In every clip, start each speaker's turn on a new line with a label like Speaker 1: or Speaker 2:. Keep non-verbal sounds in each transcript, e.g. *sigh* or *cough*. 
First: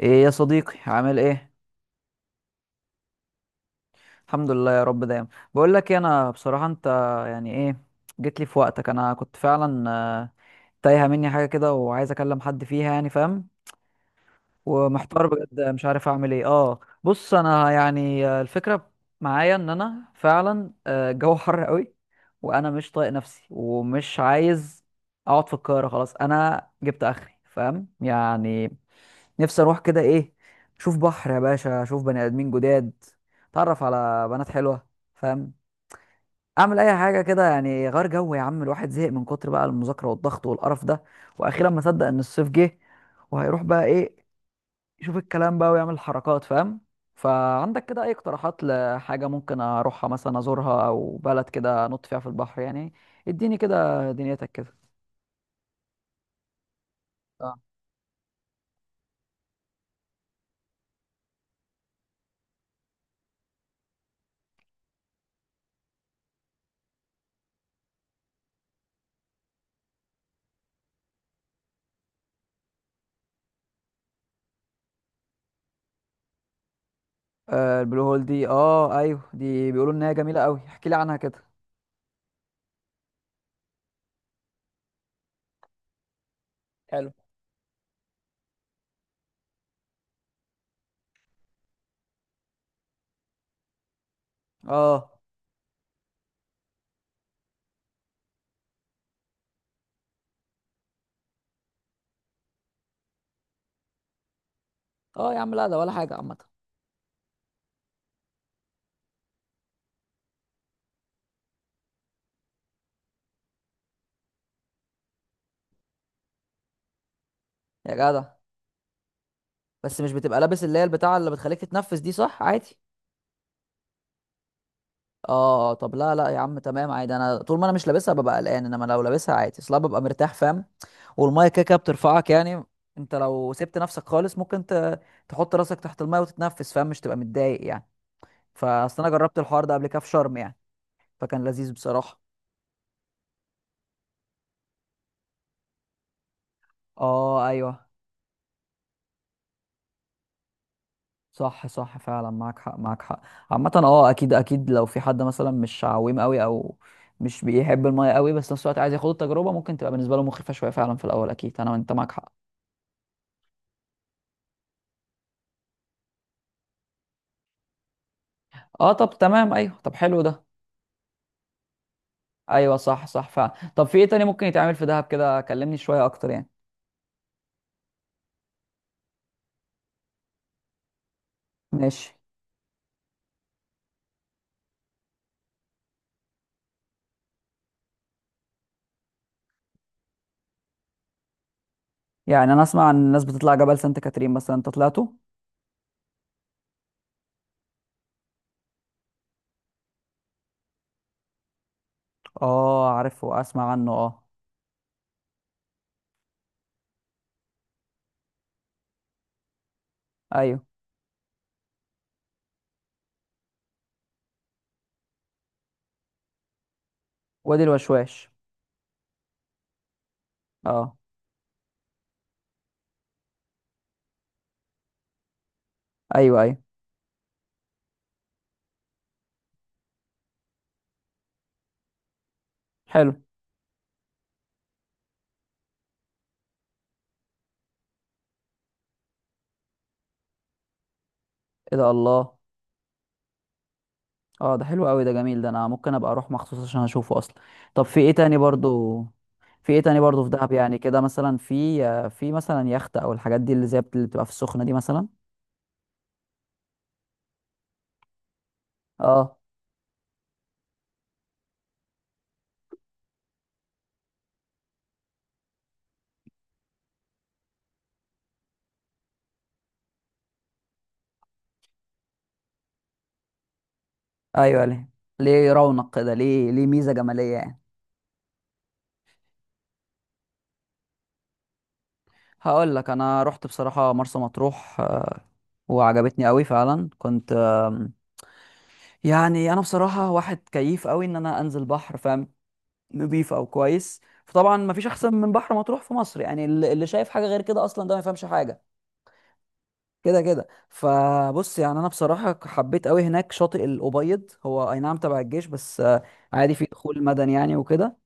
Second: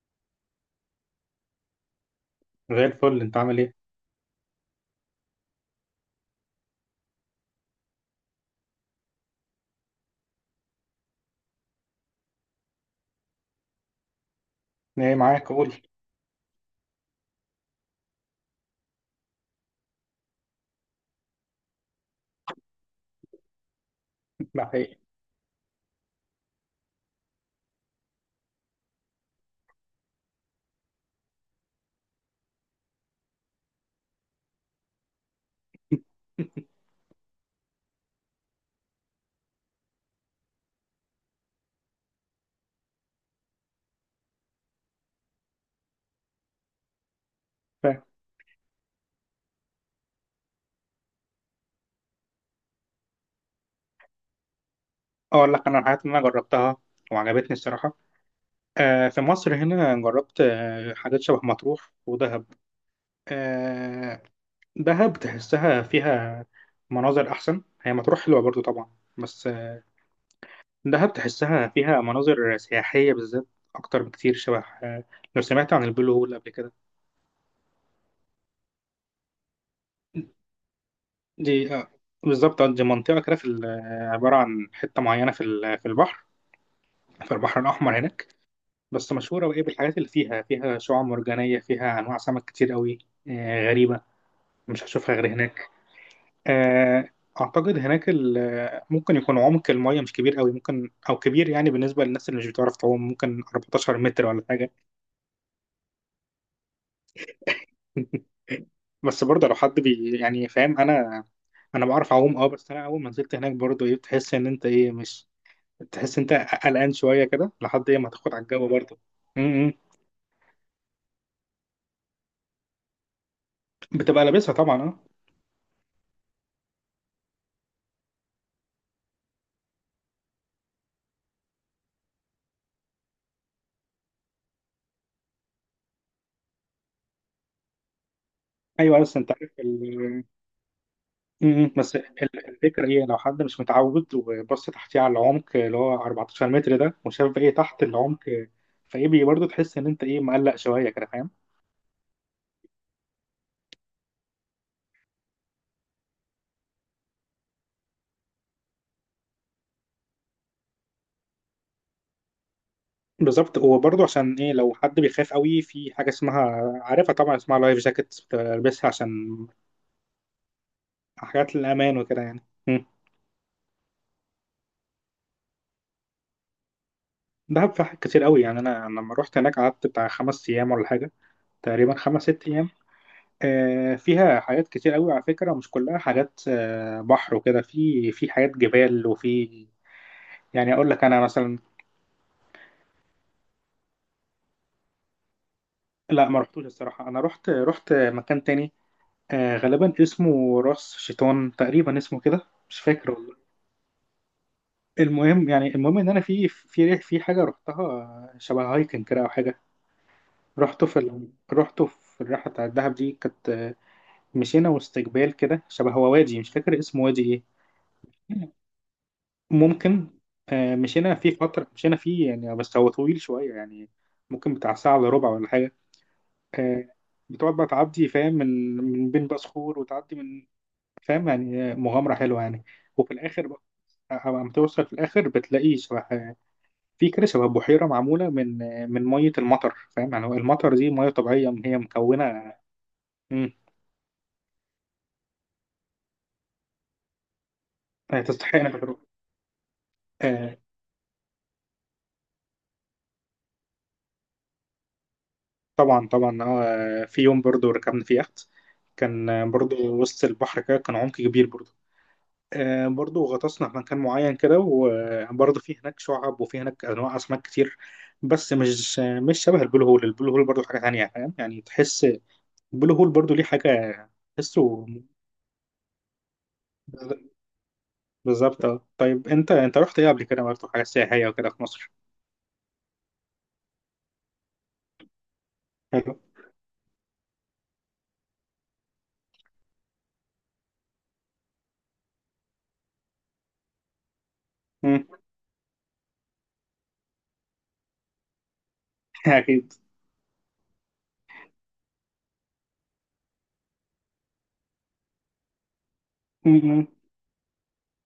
Speaker 1: ايه يا صديقي، عامل ايه؟
Speaker 2: زي الفل انت عامل ايه؟
Speaker 1: الحمد لله يا رب دايما. بقول لك إيه، انا بصراحه انت يعني ايه. جيت لي في وقتك، انا كنت فعلا تايهه مني حاجه كده وعايز اكلم حد فيها، يعني فاهم.
Speaker 2: ايه
Speaker 1: ومحتار
Speaker 2: معاك
Speaker 1: بجد،
Speaker 2: قول
Speaker 1: مش
Speaker 2: *laughs*
Speaker 1: عارف اعمل ايه. اه بص انا يعني الفكره معايا ان انا فعلا الجو حر قوي، وانا مش طايق نفسي ومش
Speaker 2: ده
Speaker 1: عايز
Speaker 2: حقيقي
Speaker 1: اقعد في القاهره. خلاص انا جبت اخري فاهم يعني. نفسي اروح كده ايه، اشوف بحر يا باشا، اشوف بني ادمين جداد، اتعرف على بنات حلوه، فاهم. اعمل اي حاجه كده يعني غير جو. يا عم الواحد زهق من كتر بقى المذاكره والضغط والقرف ده، واخيرا ما صدق ان الصيف جه، وهيروح بقى ايه، يشوف الكلام بقى ويعمل حركات فاهم. فعندك كده
Speaker 2: فاهم.
Speaker 1: اي اقتراحات لحاجه ممكن اروحها مثلا، ازورها، او بلد كده انط فيها في البحر يعني؟ اديني كده دنيتك كده.
Speaker 2: اقول لك انا الحاجات اللي انا جربتها وعجبتني
Speaker 1: اه،
Speaker 2: الصراحه. في مصر هنا جربت حاجات شبه مطروح ودهب. آه دهب تحسها فيها مناظر احسن، هي مطروح حلوه برضو طبعا، بس دهب تحسها فيها مناظر سياحيه بالذات اكتر بكتير شبه آه لو سمعت عن البلو هول قبل كده.
Speaker 1: آه البلو هول دي، اه ايوه دي بيقولوا انها جميله قوي، احكي لي عنها كده.
Speaker 2: دي بالظبط. دي منطقه كده في عباره عن حته معينه في البحر، في البحر الاحمر هناك، بس مشهورة وإيه بالحاجات اللي فيها، فيها شعاب مرجانية، فيها أنواع سمك كتير قوي، غريبة مش
Speaker 1: اه
Speaker 2: هشوفها غير هناك. آه، أعتقد هناك ممكن يكون عمق المية مش كبير قوي، ممكن أو كبير يعني بالنسبة للناس اللي مش بتعرف تعوم، ممكن 14 متر ولا حاجة.
Speaker 1: اه يا عم، لا ده ولا حاجه عامه.
Speaker 2: *laughs* بس برضه لو حد بي يعني فاهم. أنا بعرف أعوم أه، بس أنا أول ما نزلت هناك برضه إيه بتحس إن أنت إيه مش تحس أنت قلقان شوية كده لحد
Speaker 1: يا
Speaker 2: إيه ما
Speaker 1: جدع،
Speaker 2: تاخد على الجو برضه. م- م.
Speaker 1: بس مش بتبقى لابس اللي هي البتاعه اللي بتخليك تتنفس دي، صح؟ عادي.
Speaker 2: بتبقى لابسها طبعا أه.
Speaker 1: اه طب لا لا يا عم، تمام عادي. انا طول ما انا مش لابسها ببقى قلقان، انما لو لابسها عادي اصلا ببقى مرتاح فاهم. والميه كده كده بترفعك يعني. انت لو سبت نفسك خالص ممكن تحط راسك تحت الميه وتتنفس فاهم، مش تبقى متضايق يعني.
Speaker 2: أيوه
Speaker 1: فاصل، انا
Speaker 2: بس أنت
Speaker 1: جربت
Speaker 2: عارف
Speaker 1: الحوار ده قبل كده في شرم يعني، فكان
Speaker 2: مم.
Speaker 1: لذيذ بصراحه.
Speaker 2: الفكرة هي لو حد مش متعود وبص تحتيه على العمق اللي هو 14 متر ده، وشاف بقى
Speaker 1: اه
Speaker 2: ايه تحت
Speaker 1: ايوه،
Speaker 2: العمق، فايه برضه تحس ان انت ايه مقلق شوية كده فاهم.
Speaker 1: صح صح فعلا، معاك حق معاك حق. عامة اكيد اكيد، لو في حد مثلا مش عويم قوي او مش بيحب المية قوي، بس في نفس الوقت عايز ياخد التجربة، ممكن تبقى بالنسبة له مخيفة شوية فعلا في الاول اكيد. انت معاك حق.
Speaker 2: بالظبط، هو برضه عشان ايه لو حد بيخاف قوي في حاجة اسمها، عارفها طبعا، اسمها لايف جاكيت، بتلبسها
Speaker 1: اه
Speaker 2: عشان
Speaker 1: طب تمام ايوه، طب حلو ده.
Speaker 2: حاجات الأمان وكده يعني.
Speaker 1: ايوه
Speaker 2: مم.
Speaker 1: صح صح فعلا. طب في ايه تاني ممكن يتعمل في دهب كده؟ كلمني شوية اكتر يعني.
Speaker 2: دهب في حاجات كتير قوي يعني. انا لما رحت هناك قعدت بتاع خمس ايام ولا حاجة، تقريبا
Speaker 1: ماشي.
Speaker 2: خمس ست ايام. فيها حاجات كتير قوي على فكرة، مش كلها حاجات بحر وكده، في حاجات جبال وفي يعني اقول لك انا مثلا.
Speaker 1: يعني انا اسمع عن الناس بتطلع جبل سانت كاترين مثلا، انت طلعته؟
Speaker 2: لا ما رحتوش الصراحة، انا رحت مكان تاني، غالبا اسمه راس شيطان، تقريبا اسمه كده، مش
Speaker 1: اه
Speaker 2: فاكر والله.
Speaker 1: عارفه، اسمع عنه اه.
Speaker 2: المهم يعني المهم ان انا في حاجة رحتها شبه هايكنج كده او حاجة.
Speaker 1: ايوه
Speaker 2: رحته في الرحلة بتاعت الدهب دي، كانت مشينا وسط جبال كده، شبه هو وادي مش فاكر اسمه، وادي
Speaker 1: وادي الوشواش.
Speaker 2: ايه، ممكن.
Speaker 1: اه
Speaker 2: مشينا فيه فترة، مشينا فيه يعني بس هو طويل شوية يعني، ممكن بتاع ساعة إلا ربع ولا حاجة.
Speaker 1: ايوه ايوه.
Speaker 2: آه، بتقعد بقى تعدي فاهم، من بين بقى صخور وتعدي من، فاهم يعني، مغامرة حلوة يعني. وفي
Speaker 1: حلو.
Speaker 2: الآخر بقى أما توصل في الآخر بتلاقي شبه، في كده شبه بحيرة معمولة من، من مية المطر فاهم يعني، هو المطر دي مية طبيعية يعني
Speaker 1: ايه
Speaker 2: هي
Speaker 1: ده، الله.
Speaker 2: مكونة. مم،
Speaker 1: اه ده حلو قوي، ده جميل، ده انا ممكن ابقى اروح مخصوص عشان اشوفه اصلا. طب في ايه تاني
Speaker 2: تستحق إنك تروح.
Speaker 1: برضو؟ في ايه تاني برضو في دهب
Speaker 2: آه،
Speaker 1: يعني، كده مثلا في في مثلا يخت او الحاجات دي اللي زي اللي بتبقى في السخنة دي مثلا؟
Speaker 2: طبعا طبعا اه، في يوم برضو ركبنا في يخت، كان
Speaker 1: اه
Speaker 2: برضو وسط البحر كده، كان عمق كبير برضو. برضو غطسنا في مكان معين كده، وبرضو في هناك شعاب وفي هناك انواع اسماك كتير، بس مش شبه البلو هول. البلو هول برضو حاجه تانية فاهم يعني تحس. البلو هول برضو ليه حاجه
Speaker 1: ايوه.
Speaker 2: تحسه.
Speaker 1: ليه؟ ليه رونق كده، ليه ميزة جمالية يعني.
Speaker 2: بالظبط آه. طيب انت رحت ايه قبل كده برضو حاجه سياحيه وكده في مصر؟
Speaker 1: هقول لك، انا رحت بصراحة مرسى مطروح
Speaker 2: حلو.
Speaker 1: وعجبتني قوي فعلا. كنت يعني انا بصراحة واحد كيف قوي ان انا انزل بحر فاهم، نضيف او كويس. فطبعا مفيش
Speaker 2: مم.
Speaker 1: احسن من بحر مطروح في مصر يعني، اللي شايف حاجة غير كده اصلا ده ما يفهمش حاجة.
Speaker 2: *laughs* اكيد.
Speaker 1: كده كده فبص، يعني انا بصراحه حبيت قوي هناك شاطئ الابيض. هو اي نعم تبع الجيش، بس عادي
Speaker 2: مم.
Speaker 1: في
Speaker 2: مم.
Speaker 1: دخول مدني يعني وكده.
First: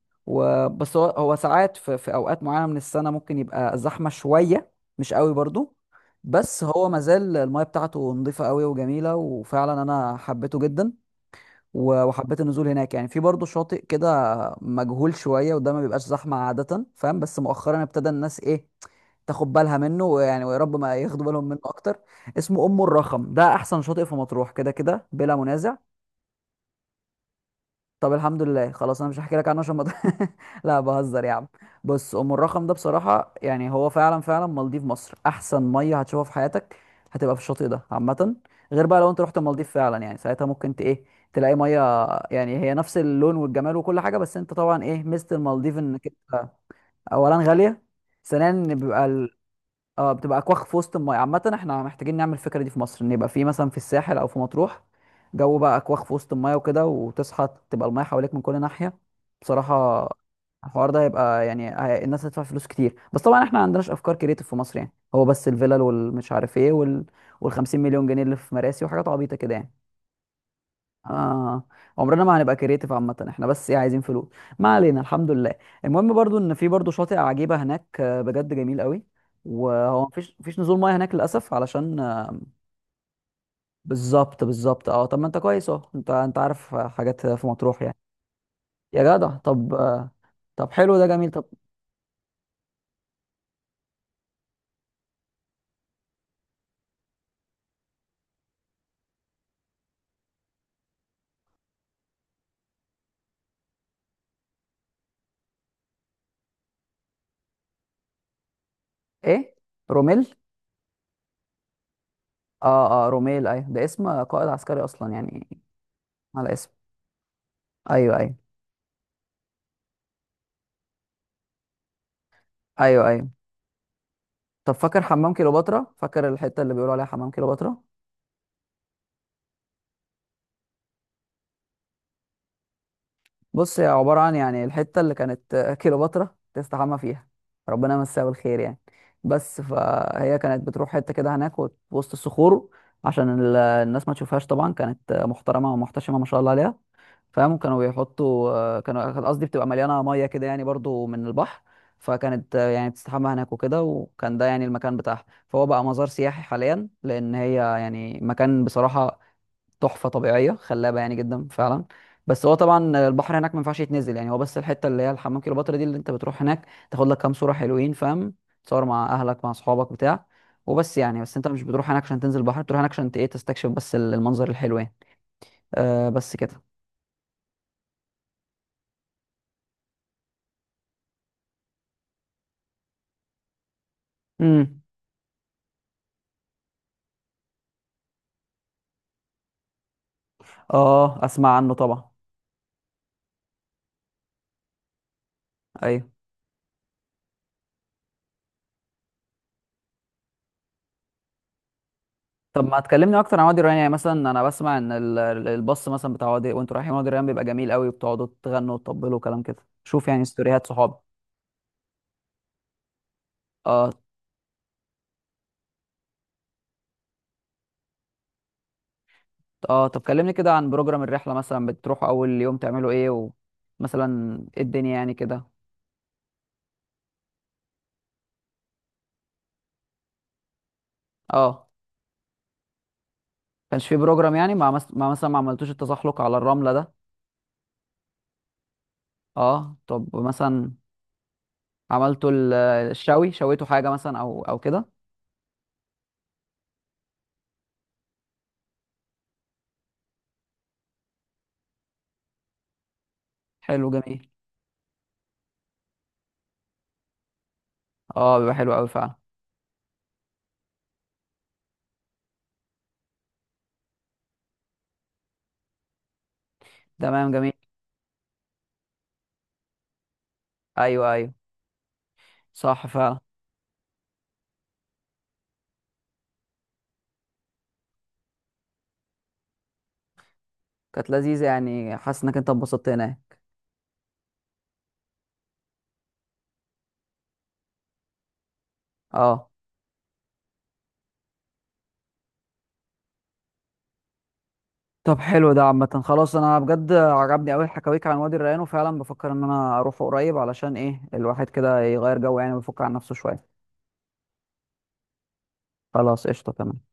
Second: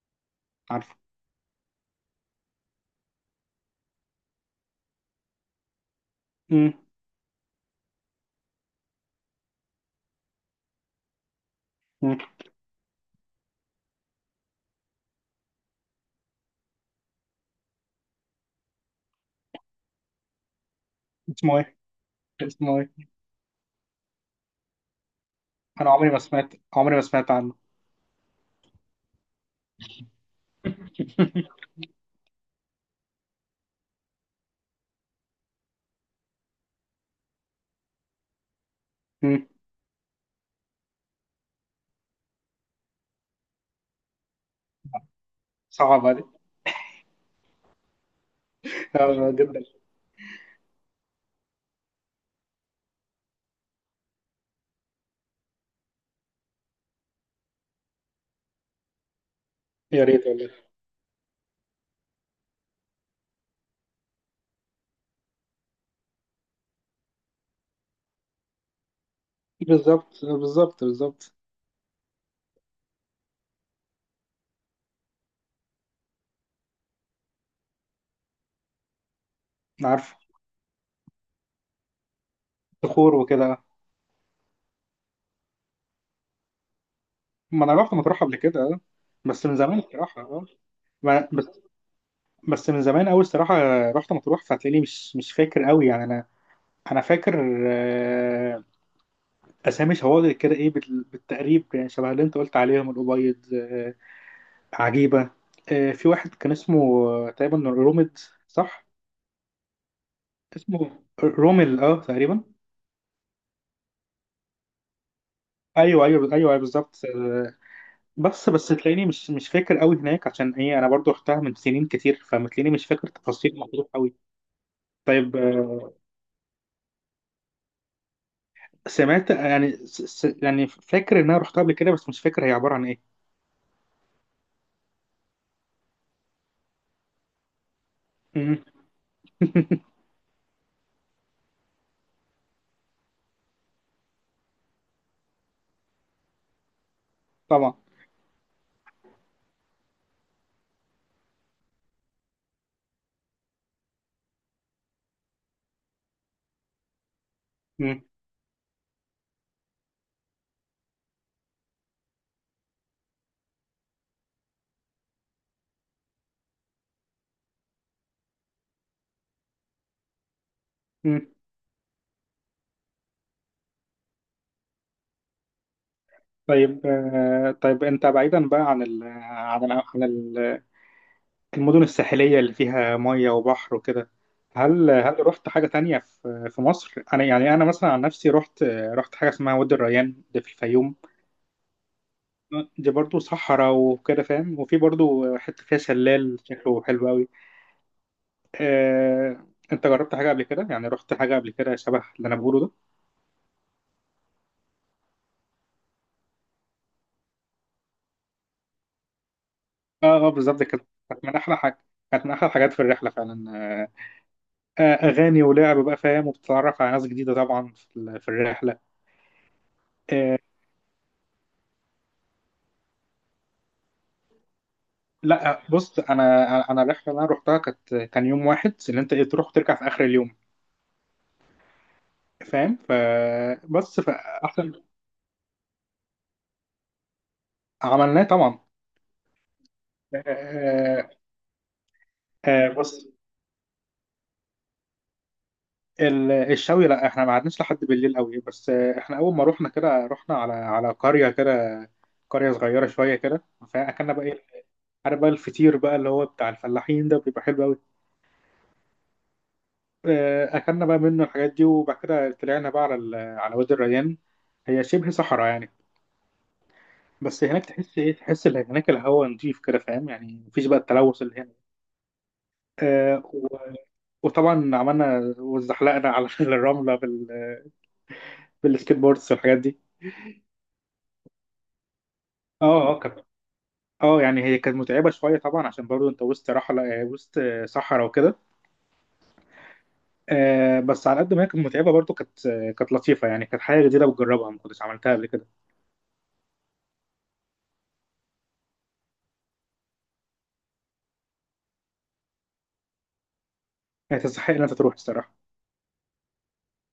Speaker 2: عارفه.
Speaker 1: وبس هو ساعات في اوقات معينه من السنه ممكن يبقى زحمه شويه، مش قوي برضو. بس
Speaker 2: مم.
Speaker 1: هو مازال المايه بتاعته نظيفه قوي وجميله، وفعلا انا حبيته جدا.
Speaker 2: مم.
Speaker 1: وحبيت النزول هناك يعني. في برضه شاطئ كده مجهول شويه وده ما بيبقاش زحمه عاده فاهم، بس مؤخرا ابتدى الناس ايه، تاخد بالها منه، ويعني ويا رب ما ياخدوا بالهم
Speaker 2: اسمه
Speaker 1: منه
Speaker 2: ايه؟
Speaker 1: اكتر. اسمه
Speaker 2: اسمه
Speaker 1: ام
Speaker 2: ايه؟
Speaker 1: الرخم، ده احسن شاطئ في مطروح كده كده بلا منازع.
Speaker 2: انا عمري ما سمعت عنه.
Speaker 1: طب الحمد لله، خلاص انا مش هحكي لك عنه عشان ما *laughs* لا بهزر يا عم. بص ام الرخم ده بصراحه يعني، هو فعلا فعلا مالديف مصر، احسن ميه هتشوفها في حياتك هتبقى في الشاطئ ده عامه. غير بقى لو انت رحت
Speaker 2: مم.
Speaker 1: المالديف فعلا، يعني ساعتها ممكن ت ايه، تلاقي ميه يعني هي نفس اللون والجمال وكل حاجه. بس انت طبعا ايه ميزه المالديف،
Speaker 2: صعب
Speaker 1: انك
Speaker 2: عليك.
Speaker 1: انت اولا غاليه، ثانيا إن بيبقى،
Speaker 2: *laughs* جدا.
Speaker 1: اه بتبقى اكواخ في وسط المايه. عامه احنا محتاجين نعمل الفكره دي في مصر، ان يبقى في مثلا في الساحل او في مطروح جو بقى اكواخ في وسط المايه وكده، وتصحى تبقى المايه حواليك من كل ناحيه.
Speaker 2: يا
Speaker 1: بصراحه
Speaker 2: ريت والله.
Speaker 1: الحوار ده هيبقى يعني الناس هتدفع فلوس كتير. بس طبعا احنا ما عندناش افكار كريتيف في مصر، يعني هو بس الفيلل والمش عارف ايه وال 50 مليون جنيه اللي في مراسي وحاجات عبيطه كده يعني.
Speaker 2: بالظبط بالظبط بالظبط.
Speaker 1: آه عمرنا ما هنبقى كريتيف. عامة احنا بس ايه، عايزين فلوس. ما علينا الحمد لله. المهم برضو ان في برضو شاطئ عجيبة هناك بجد جميل قوي، وهو
Speaker 2: عارف
Speaker 1: مفيش نزول ميه هناك للاسف علشان
Speaker 2: صخور وكده.
Speaker 1: بالظبط بالظبط. اه طب ما انت كويس اهو، انت عارف حاجات في
Speaker 2: ما انا
Speaker 1: مطروح
Speaker 2: رحت
Speaker 1: يعني.
Speaker 2: مطروح قبل كده آه،
Speaker 1: يا جدع
Speaker 2: بس من
Speaker 1: طب
Speaker 2: زمان الصراحه اه.
Speaker 1: طب حلو ده
Speaker 2: ما-
Speaker 1: جميل. طب
Speaker 2: بس بس من زمان قوي الصراحه، رحت مطروح، فهتلاقيني مش فاكر قوي يعني. انا فاكر آه، اسامي شواطئ كده ايه بالتقريب يعني، شبه اللي انت قلت عليهم الابيض، عجيبه، في واحد كان اسمه تقريبا رومد، صح؟
Speaker 1: ايه، روميل؟
Speaker 2: اسمه رومل اه تقريبا.
Speaker 1: اه اه روميل، ايوه ده اسم قائد عسكري اصلا يعني،
Speaker 2: ايوه ايوه ايوه
Speaker 1: على
Speaker 2: أيوه،
Speaker 1: اسم.
Speaker 2: بالظبط.
Speaker 1: ايوه ايوه
Speaker 2: بس تلاقيني مش فاكر قوي هناك، عشان ايه انا برضو رحتها من سنين كتير، فمتلاقيني مش
Speaker 1: ايوه
Speaker 2: فاكر
Speaker 1: ايوه.
Speaker 2: تفاصيل مطروح قوي.
Speaker 1: طب فاكر حمام
Speaker 2: طيب
Speaker 1: كيلوباترا؟ فاكر الحتة اللي بيقولوا عليها حمام كيلوباترا؟
Speaker 2: سمعت يعني يعني فاكر ان انا رحتها قبل كده، بس مش فاكر هي عباره عن ايه.
Speaker 1: بص هي عبارة عن، يعني الحتة اللي كانت كليوباترا تستحمى فيها، ربنا يمسها بالخير
Speaker 2: مم.
Speaker 1: يعني. بس
Speaker 2: *laughs*
Speaker 1: فهي كانت بتروح حتة كده هناك وسط الصخور عشان الناس ما تشوفهاش. طبعا كانت محترمة ومحتشمة ما شاء الله عليها فاهم.
Speaker 2: طبعا.
Speaker 1: كانوا بيحطوا آه، كانوا قصدي بتبقى مليانة مية كده يعني برضو من البحر. فكانت يعني بتستحمى هناك وكده، وكان ده يعني المكان بتاعها، فهو بقى مزار سياحي حاليا، لأن هي
Speaker 2: مم.
Speaker 1: يعني مكان بصراحة تحفه طبيعيه خلابه يعني، جدا فعلا. بس هو طبعا البحر هناك ما ينفعش يتنزل يعني، هو بس الحته اللي هي الحمام كليوباترا دي اللي انت بتروح هناك تاخد لك كام صوره حلوين فاهم، تصور مع اهلك مع اصحابك بتاع. وبس يعني،
Speaker 2: مم.
Speaker 1: بس انت مش بتروح هناك عشان تنزل البحر، بتروح هناك عشان ايه تستكشف بس المنظر الحلو يعني. آه بس كده.
Speaker 2: طيب طيب انت بعيدا بقى عن المدن الساحليه اللي فيها ميه وبحر وكده،
Speaker 1: امم
Speaker 2: هل رحت حاجه تانية في مصر؟ انا يعني انا مثلا عن نفسي رحت، رحت حاجه اسمها وادي الريان، ده في الفيوم.
Speaker 1: اه اسمع عنه طبعا.
Speaker 2: دي برضو صحراء وكده فاهم، وفي برضو حته فيها
Speaker 1: ايوه
Speaker 2: شلال شكله حلو قوي. آه، انت جربت حاجه قبل كده، يعني رحت حاجه قبل كده شبه اللي انا بقوله
Speaker 1: طب
Speaker 2: ده؟
Speaker 1: ما تكلمني اكتر عن وادي الريان يعني. مثلا انا بسمع ان الباص مثلا بتاع وادي وانتوا رايحين وادي الريان بيبقى جميل قوي، وبتقعدوا تغنوا وتطبلوا وكلام كده، شوف يعني
Speaker 2: اه اه بالظبط
Speaker 1: ستوريات
Speaker 2: كده،
Speaker 1: صحابي.
Speaker 2: كانت من احلى حاجه، كانت من احلى الحاجات في الرحله فعلا آه.
Speaker 1: اه
Speaker 2: اغاني ولعب بقى فاهم، وبتتعرف على ناس جديده طبعا في الرحله.
Speaker 1: اه. طب كلمني
Speaker 2: آه
Speaker 1: كده عن بروجرام الرحلة، مثلا بتروحوا أول يوم تعملوا ايه، ومثلا ايه الدنيا يعني كده.
Speaker 2: لا، بص. انا الرحله اللي انا رحتها كانت، كان يوم واحد اللي انت إيه، تروح وترجع في اخر اليوم
Speaker 1: اه
Speaker 2: فاهم،
Speaker 1: كانش في
Speaker 2: فبس
Speaker 1: بروجرام يعني،
Speaker 2: فاحسن.
Speaker 1: مع مثلا ما عملتوش التزحلق على الرملة ده؟
Speaker 2: عملناه طبعا.
Speaker 1: اه طب
Speaker 2: آه
Speaker 1: مثلا،
Speaker 2: آه.
Speaker 1: عملتوا
Speaker 2: بص.
Speaker 1: الشوي، شويتوا حاجة مثلا أو كده؟
Speaker 2: الشوي لا احنا ما قعدناش لحد بالليل قوي، بس احنا اول ما رحنا كده رحنا على على قريه كده، قريه صغيره شويه كده،
Speaker 1: حلو
Speaker 2: فاكلنا
Speaker 1: جميل.
Speaker 2: بقى ايه، عارف بقى الفطير بقى اللي هو بتاع الفلاحين ده بيبقى حلو قوي.
Speaker 1: اه بيبقى حلو أوي فعلا.
Speaker 2: اكلنا بقى منه الحاجات دي، وبعد كده طلعنا بقى على على وادي الريان، هي شبه صحراء يعني.
Speaker 1: تمام
Speaker 2: بس
Speaker 1: جميل.
Speaker 2: هناك تحس ايه، تحس ان هناك الهواء نضيف كده فاهم يعني، مفيش بقى
Speaker 1: أيوه
Speaker 2: التلوث
Speaker 1: أيوه،
Speaker 2: اللي هنا.
Speaker 1: صح فعلا.
Speaker 2: آه، و- وطبعا عملنا وزحلقنا على *laughs* الرمله بالسكيت بوردز والحاجات دي.
Speaker 1: كانت لذيذة، يعني حاسس إنك أنت اتبسطت
Speaker 2: اه اه كانت،
Speaker 1: هناك.
Speaker 2: اه يعني هي كانت متعبة شوية طبعا عشان برضو انت وسط رحلة وسط صحراء وكده.
Speaker 1: اه
Speaker 2: بس على قد ما هي كانت متعبة، برضو كانت كانت لطيفة يعني، كانت حاجة جديدة بتجربها ما كنتش عملتها
Speaker 1: طب
Speaker 2: قبل كده.
Speaker 1: حلو ده. عامة خلاص، انا بجد عجبني قوي حكاويك عن وادي الريان، وفعلا بفكر ان انا اروح قريب علشان ايه، الواحد كده يغير جو يعني ويفك عن نفسه شوية.
Speaker 2: هي تستحق ان انت تروح الصراحة.
Speaker 1: خلاص قشطة تمام.